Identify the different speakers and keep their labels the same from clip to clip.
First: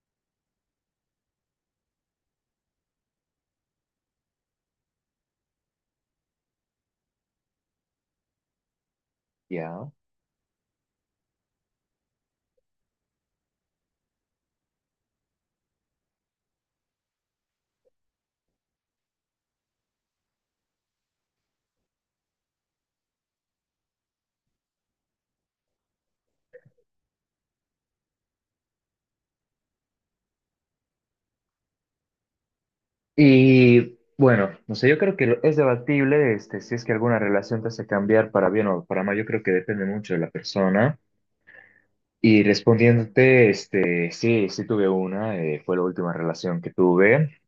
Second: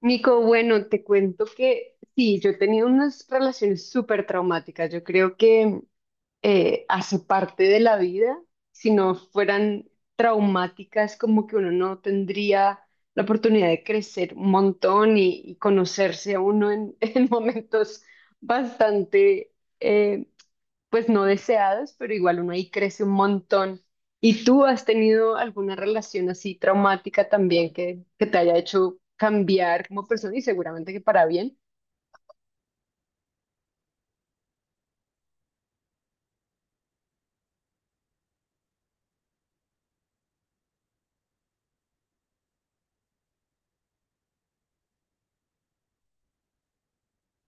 Speaker 1: Nico, bueno, te cuento que sí, yo he tenido unas relaciones súper traumáticas. Yo creo que hace parte de la vida. Si no fueran
Speaker 2: Ya.
Speaker 1: traumáticas, como que uno no tendría la oportunidad de crecer un montón y conocerse a uno en momentos bastante, eh, pues no deseadas pero igual uno ahí crece un montón. ¿Y tú has tenido alguna relación así traumática también que te haya hecho cambiar como persona y seguramente que para bien?
Speaker 2: Y bueno, no sé, yo creo que es debatible si es que alguna relación te hace cambiar para bien o para mal. Yo creo que depende mucho de la persona. Y respondiéndote, sí, sí tuve fue la última relación que tuve.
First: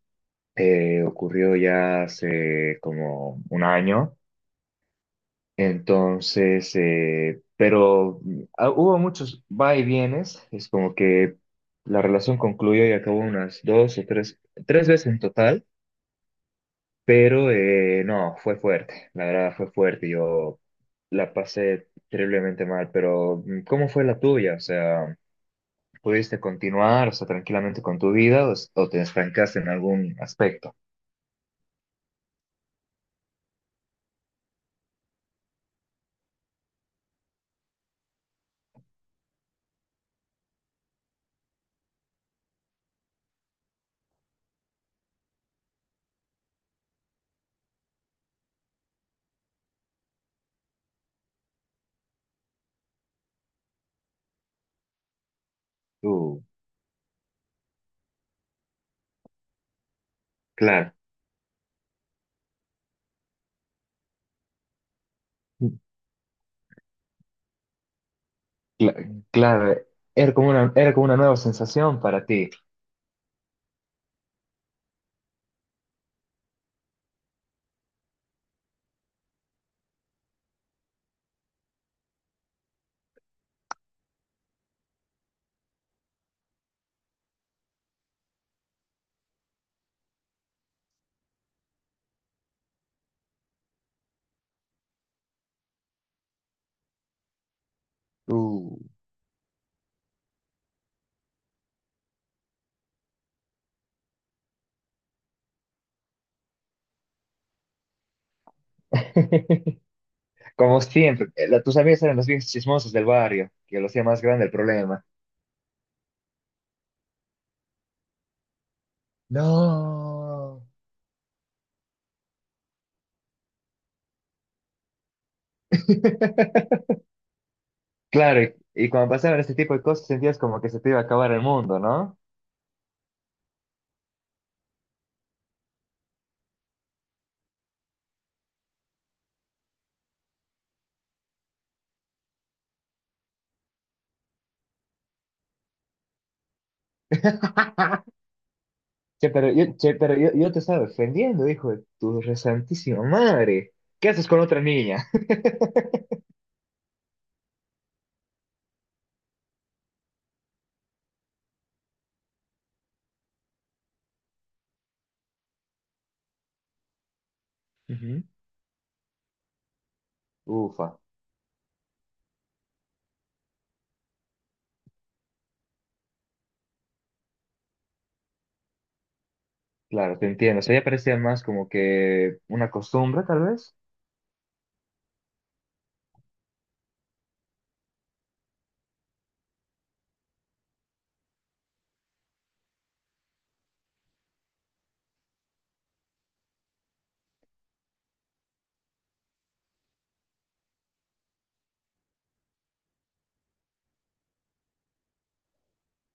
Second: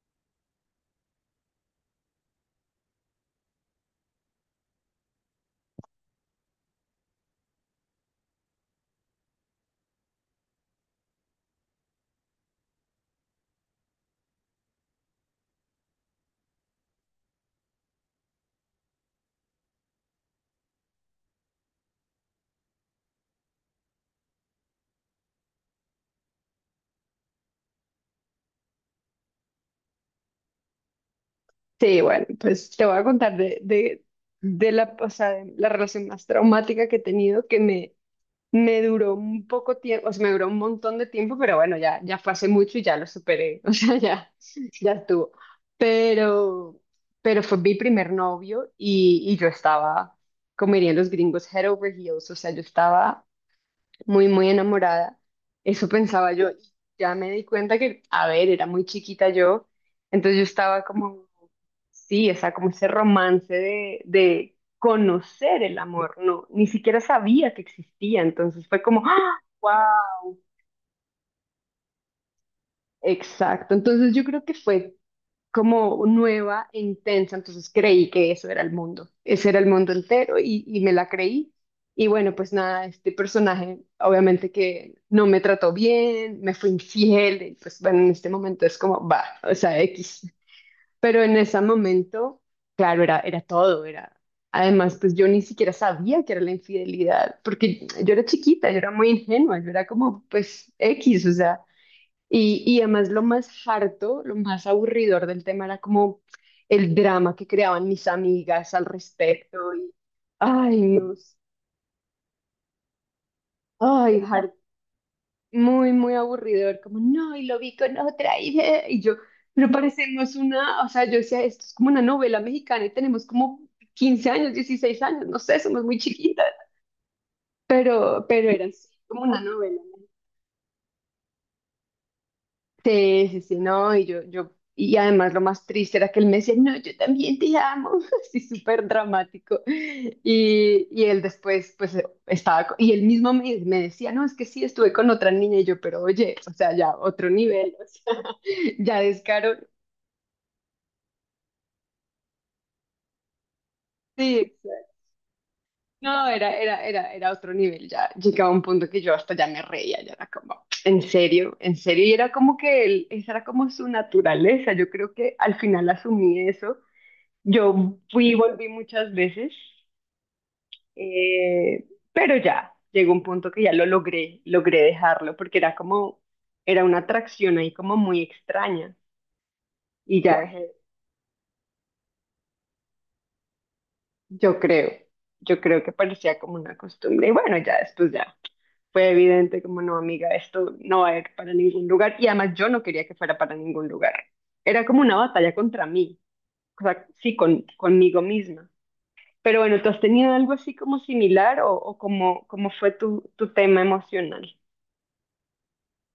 Speaker 2: Ocurrió ya hace como un año. Entonces, pero hubo muchos va y vienes. Es como que la relación concluyó y acabó unas dos o tres veces en total. Pero no, fue fuerte, la verdad fue fuerte, yo la pasé terriblemente mal, pero ¿cómo fue la tuya? O sea, ¿pudiste continuar, o sea, tranquilamente con tu vida o, o te estancaste en algún aspecto?
Speaker 1: Sí, bueno, pues te voy a contar de o sea, de la relación más traumática que he tenido que me duró un poco tiempo, o sea, me duró un montón de tiempo, pero bueno, ya fue hace mucho y ya lo superé, o sea, ya, ya estuvo. Pero, pero fue mi primer novio y yo estaba, como dirían los gringos, head over heels, o sea, yo estaba muy, muy enamorada, eso pensaba
Speaker 2: Tú,
Speaker 1: yo, y ya me di cuenta que, a ver, era muy chiquita yo, entonces yo estaba
Speaker 2: claro,
Speaker 1: como sí, o sea, como ese romance de conocer el amor, no, ni siquiera sabía que existía, entonces fue
Speaker 2: cla-
Speaker 1: como, ¡ah! ¡Wow!
Speaker 2: claro, era como una nueva sensación para ti.
Speaker 1: Exacto, entonces yo creo que fue como nueva e intensa, entonces creí que eso era el mundo, ese era el mundo entero y me la creí. Y bueno, pues nada, este personaje obviamente que no me trató bien, me fue infiel, y pues bueno, en este momento es como, va, o sea, X. Pero en ese momento, claro, era todo, era... Además, pues yo ni siquiera sabía que era la infidelidad, porque yo era chiquita, yo
Speaker 2: Tú,
Speaker 1: era muy ingenua, yo era como, pues, X, o sea, y además lo más harto, lo más aburridor del tema era como el drama que creaban mis amigas al respecto, y, ay,
Speaker 2: como siempre,
Speaker 1: Dios,
Speaker 2: tus amigas eran los viejos chismosos del barrio, que lo hacía
Speaker 1: ay,
Speaker 2: más grande el
Speaker 1: harto.
Speaker 2: problema.
Speaker 1: Muy, muy aburrido aburridor, como, no, y lo vi con otra, y yo, pero parecemos
Speaker 2: No.
Speaker 1: una, o sea, yo decía, esto es como una novela mexicana y tenemos como 15 años, 16 años, no sé, somos muy chiquitas,
Speaker 2: Claro,
Speaker 1: pero
Speaker 2: y,
Speaker 1: era así,
Speaker 2: y cuando
Speaker 1: como una
Speaker 2: pasaban este tipo
Speaker 1: novela.
Speaker 2: de cosas sentías como que se te iba a acabar el mundo, ¿no?
Speaker 1: Sí, sí, sí, no, y yo, y además lo más triste era que él me decía, no, yo también te amo, así súper dramático. Y él después, pues, estaba, y él mismo me decía, no, es que sí, estuve con otra niña, y yo, pero oye, o sea, ya otro nivel, o sea, ya
Speaker 2: Che, pero
Speaker 1: descaro,
Speaker 2: yo, che, pero yo, yo te estaba defendiendo, hijo de tu resantísima madre. ¿Qué haces
Speaker 1: sí,
Speaker 2: con otra
Speaker 1: exacto.
Speaker 2: niña?
Speaker 1: No, era otro nivel, ya llegaba un punto que yo hasta ya me reía, ya era como, en serio, y era como que él, esa era como su naturaleza, yo creo que al final asumí eso. Yo
Speaker 2: Ujú.
Speaker 1: fui y volví muchas veces,
Speaker 2: Ufa,
Speaker 1: eh, pero ya llegó un punto que ya lo logré, logré dejarlo porque era como, era una atracción ahí como muy extraña
Speaker 2: claro,
Speaker 1: y
Speaker 2: te
Speaker 1: ya
Speaker 2: entiendo. O
Speaker 1: dejé,
Speaker 2: sea, ya parecía más como que una costumbre, tal vez.
Speaker 1: yo creo, yo creo que parecía como una costumbre y bueno, ya después ya fue evidente como no, amiga, esto no va a ir para ningún lugar y además yo no quería que fuera para ningún lugar. Era como una batalla contra mí, o sea, sí, conmigo misma. Pero bueno, ¿tú has tenido algo así como similar o cómo fue tu tema emocional?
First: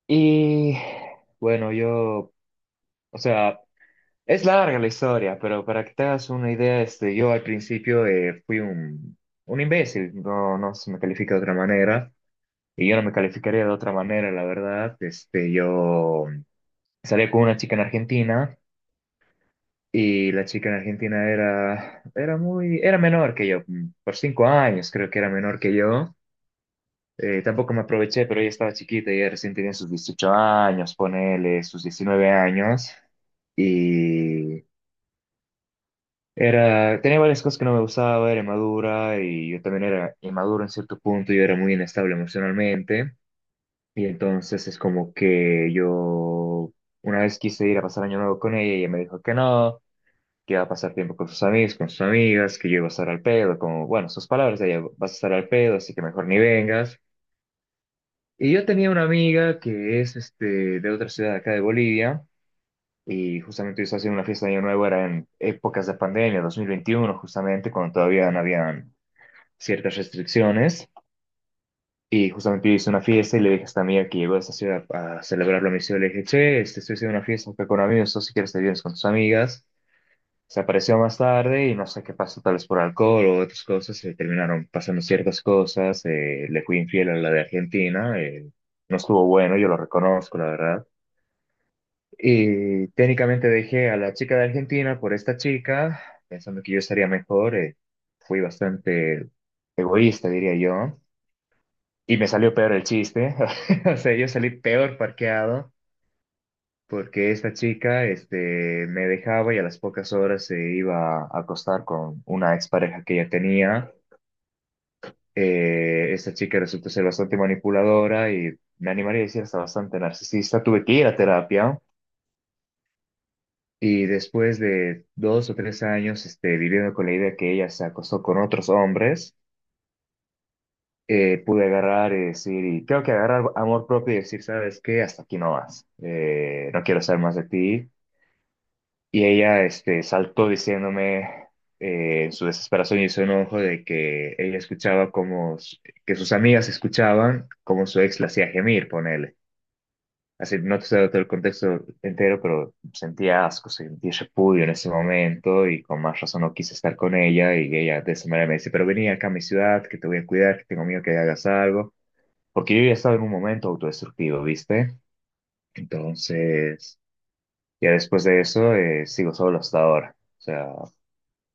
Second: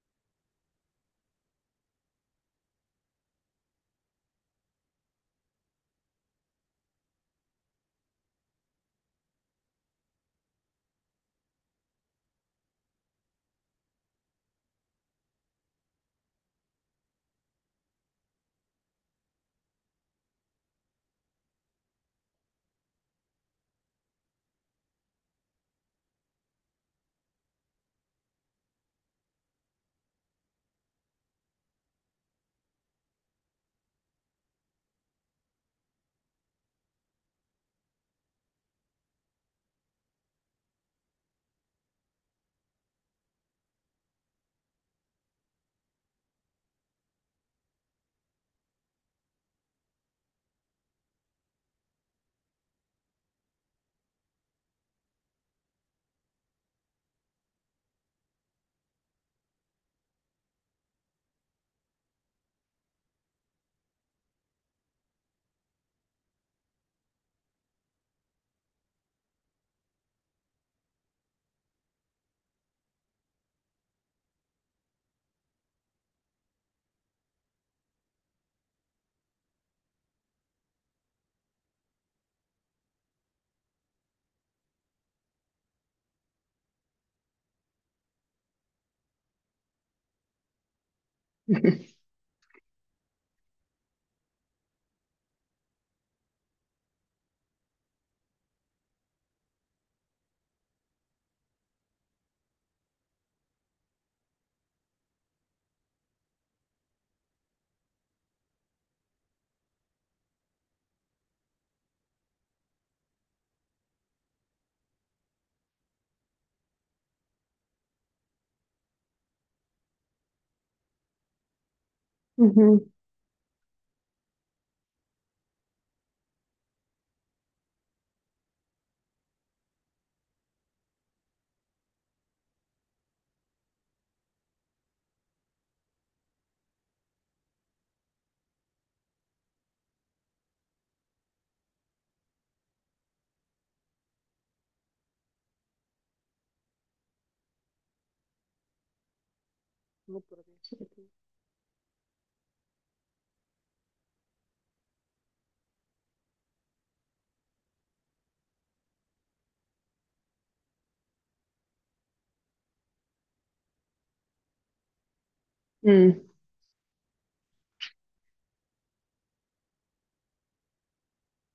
Speaker 2: Y bueno, yo, o sea, es larga la historia, pero para que te hagas una idea, yo al principio fui un imbécil, no, no se me califica de otra manera. Y yo no me calificaría de otra manera, la verdad. Yo salí con una chica en Argentina y la chica en Argentina era menor que yo, por 5 años creo que era menor que yo. Tampoco me aproveché, pero ella estaba chiquita, ella recién tenía sus 18 años, ponele sus 19 años. Y tenía varias cosas que no me gustaba, era inmadura y yo también era inmaduro en cierto punto, yo era muy inestable emocionalmente. Y entonces es como que yo una vez quise ir a pasar año nuevo con ella y ella me dijo que no, que iba a pasar tiempo con sus amigos, con sus amigas, que yo iba a estar al pedo, como, bueno, sus palabras, de ella, vas a estar al pedo, así que mejor ni vengas. Y yo tenía una amiga que es de otra ciudad acá de Bolivia y justamente yo estaba haciendo una fiesta de año nuevo, era en épocas de pandemia, 2021 justamente, cuando todavía no habían ciertas restricciones. Y justamente yo hice una fiesta y le dije a esta amiga que llegó a esta ciudad a celebrar la misión. Le dije, che, estoy haciendo una fiesta acá con amigos, tú si quieres te vienes con tus amigas. Se apareció más tarde y no sé qué pasó, tal vez por alcohol o otras cosas, se terminaron pasando ciertas cosas. Le fui infiel a la de Argentina, no estuvo bueno, yo lo reconozco, la verdad. Y técnicamente dejé a la chica de Argentina por esta chica, pensando que yo estaría mejor. Fui bastante egoísta, diría yo. Y me salió peor el chiste. O sea, yo salí peor parqueado porque esta chica, me dejaba y a las pocas horas se iba a acostar con una expareja que ella tenía. Esta chica resultó ser bastante manipuladora y me animaría a decir hasta bastante narcisista. Tuve que ir a terapia
Speaker 1: Ujú.
Speaker 2: y después de 2 o 3 años, viviendo con la idea que ella se acostó con otros hombres, pude agarrar y decir, y creo que agarrar amor propio y decir, ¿sabes qué? Hasta aquí no más. No quiero saber más de ti. Y ella, saltó diciéndome en su desesperación y su enojo de que ella escuchaba que sus amigas escuchaban como su ex la hacía gemir, ponele.
Speaker 1: No, por
Speaker 2: Así, no te estoy
Speaker 1: Dios.
Speaker 2: dando todo el contexto entero, pero sentía asco, sentí repudio en ese momento y con más razón no quise estar con ella y ella de esa manera me dice, pero vení acá a mi ciudad, que te voy a cuidar, que tengo miedo que hagas algo porque yo ya estaba en un momento autodestructivo, ¿viste?
Speaker 1: Mm.
Speaker 2: Entonces, ya después de eso, sigo solo hasta ahora. O sea,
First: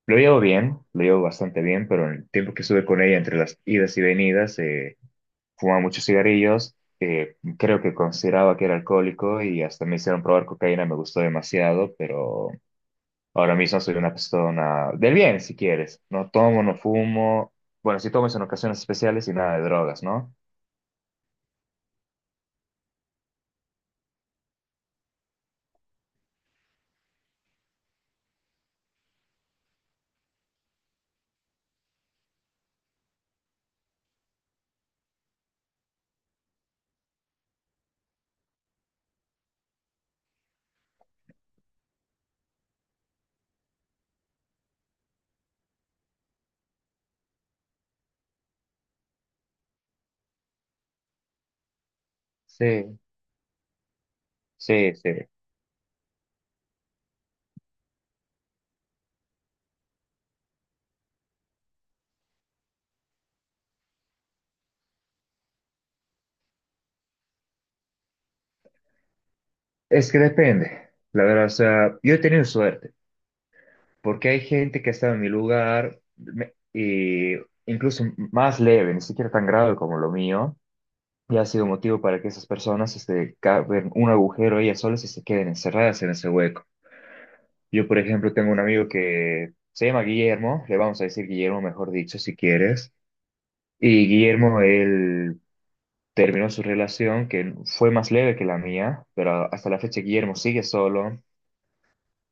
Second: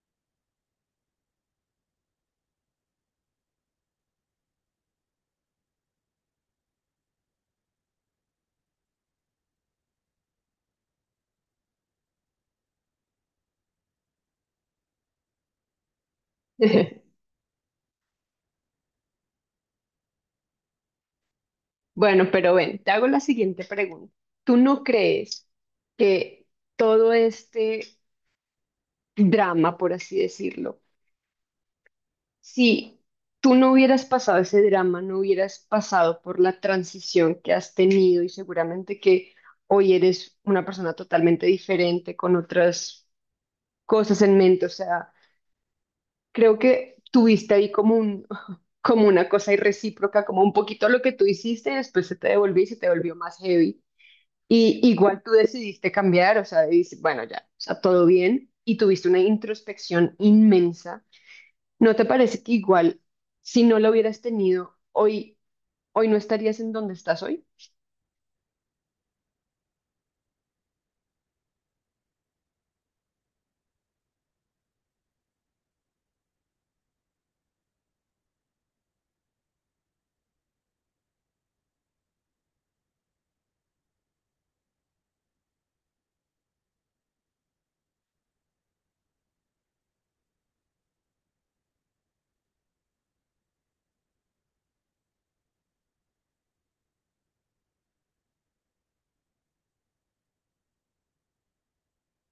Speaker 2: lo llevo bien, lo llevo bastante bien, pero en el tiempo que estuve con ella, entre las idas y venidas, fumaba muchos cigarrillos, creo que consideraba que era alcohólico y hasta me hicieron probar cocaína, me gustó demasiado, pero ahora mismo soy una persona del bien, si quieres. No tomo, no fumo, bueno, sí tomo es en ocasiones especiales y nada de drogas, ¿no?
Speaker 1: Bueno, pero ven, te hago la siguiente pregunta. ¿Tú no crees que todo este drama, por así decirlo, si tú no hubieras pasado ese drama, no hubieras pasado por la transición que has tenido y seguramente que hoy eres una persona totalmente diferente con otras cosas en mente, o sea, creo que tuviste ahí como un, como una cosa irrecíproca, como un poquito lo que tú hiciste y después se te devolvió y se te
Speaker 2: Sí,
Speaker 1: volvió más heavy? Y
Speaker 2: sí,
Speaker 1: igual
Speaker 2: sí.
Speaker 1: tú decidiste cambiar, o sea, dices, bueno, ya, o sea, todo bien y tuviste una introspección inmensa. ¿No te parece que igual si no lo hubieras tenido hoy, hoy no estarías en donde estás hoy?
Speaker 2: Es que depende, la verdad, o sea, yo he tenido suerte, porque hay gente que ha estado en mi lugar, y incluso más leve, ni siquiera tan grave como lo mío, y ha sido motivo para que esas personas caben un agujero ellas solas y se queden encerradas en ese hueco. Yo, por ejemplo, tengo un amigo que se llama Guillermo, le vamos a decir Guillermo, mejor dicho, si quieres, y Guillermo, él terminó su relación, que fue más leve que la mía, pero hasta la fecha Guillermo sigue solo,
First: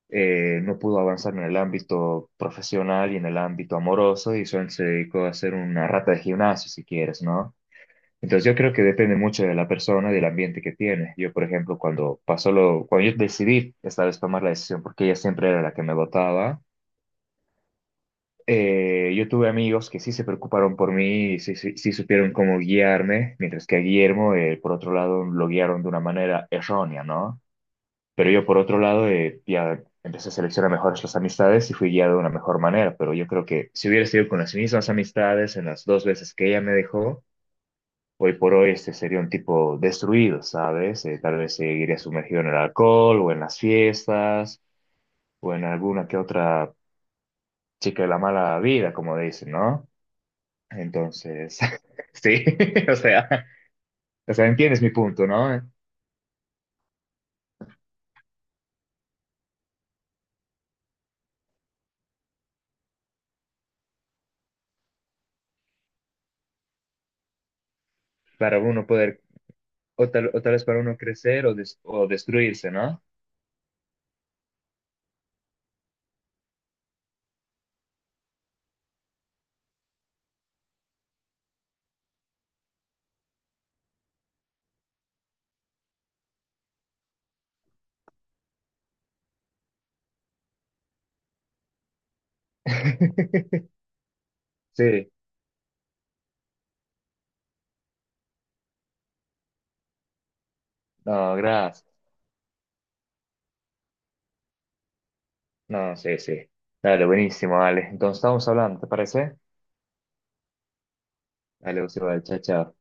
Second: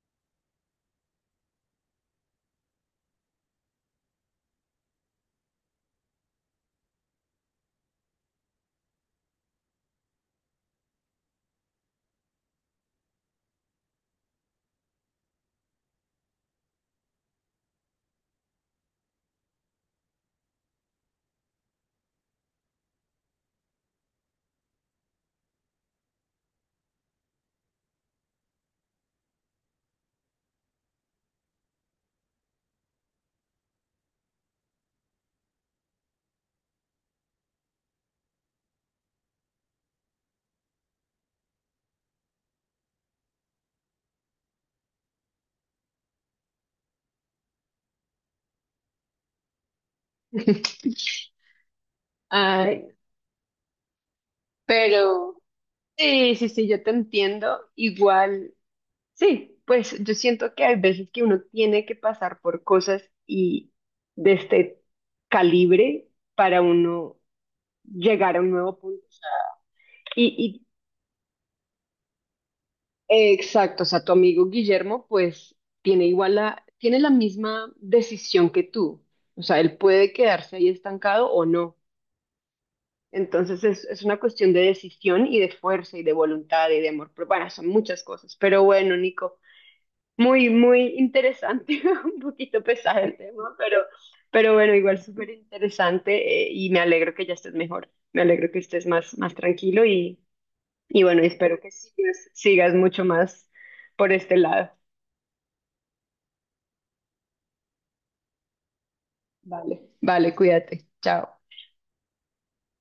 Speaker 2: no pudo avanzar en el ámbito profesional y en el ámbito amoroso y solo se dedicó a ser una rata de gimnasio, si quieres, ¿no? Entonces yo creo que depende mucho de la persona y del ambiente que tiene. Yo, por ejemplo, cuando pasó lo, cuando yo decidí esta vez tomar la decisión, porque ella siempre era la que me votaba, yo tuve amigos que sí se preocuparon por mí y sí, sí supieron cómo guiarme, mientras que a Guillermo, por otro lado, lo guiaron de una manera errónea, ¿no? Pero yo, por otro lado, ya empecé a seleccionar mejor las amistades y fui guiado de una mejor manera. Pero yo creo que si hubiera sido con las mismas amistades en las dos veces que ella me dejó, hoy por hoy este sería un tipo destruido, ¿sabes? Tal vez seguiría sumergido en el alcohol o en las fiestas o en alguna que otra chica de la mala vida, como dicen, ¿no? Entonces, sí,
Speaker 1: Ay,
Speaker 2: o sea, o sea, ¿entiendes mi punto,
Speaker 1: pero
Speaker 2: ¿no?
Speaker 1: sí, sí, sí, yo te entiendo. Igual sí, pues yo siento que hay veces que uno tiene que pasar por cosas y de este calibre para uno llegar a un
Speaker 2: Para
Speaker 1: nuevo
Speaker 2: uno
Speaker 1: punto. O
Speaker 2: poder,
Speaker 1: sea,
Speaker 2: o tal, o tal vez
Speaker 1: y
Speaker 2: para uno crecer o destruirse, ¿no?
Speaker 1: exacto, o sea, tu amigo Guillermo pues tiene igual la, tiene la misma decisión que tú. O sea, él puede quedarse ahí estancado o no. Entonces es una cuestión de decisión y de fuerza y de voluntad y de amor. Pero bueno, son muchas cosas. Pero bueno, Nico. Muy, muy interesante, un poquito pesado el tema, pero bueno, igual
Speaker 2: Sí,
Speaker 1: súper interesante y me alegro que ya estés mejor, me alegro que estés más, más tranquilo y bueno,
Speaker 2: no,
Speaker 1: espero que
Speaker 2: gracias.
Speaker 1: sigas mucho más por este lado.
Speaker 2: No, sí, sí. Dale, buenísimo, dale. Entonces estamos hablando, ¿te parece?
Speaker 1: Vale, vale, cuídate, chao.
Speaker 2: Dale, José, chao, chao.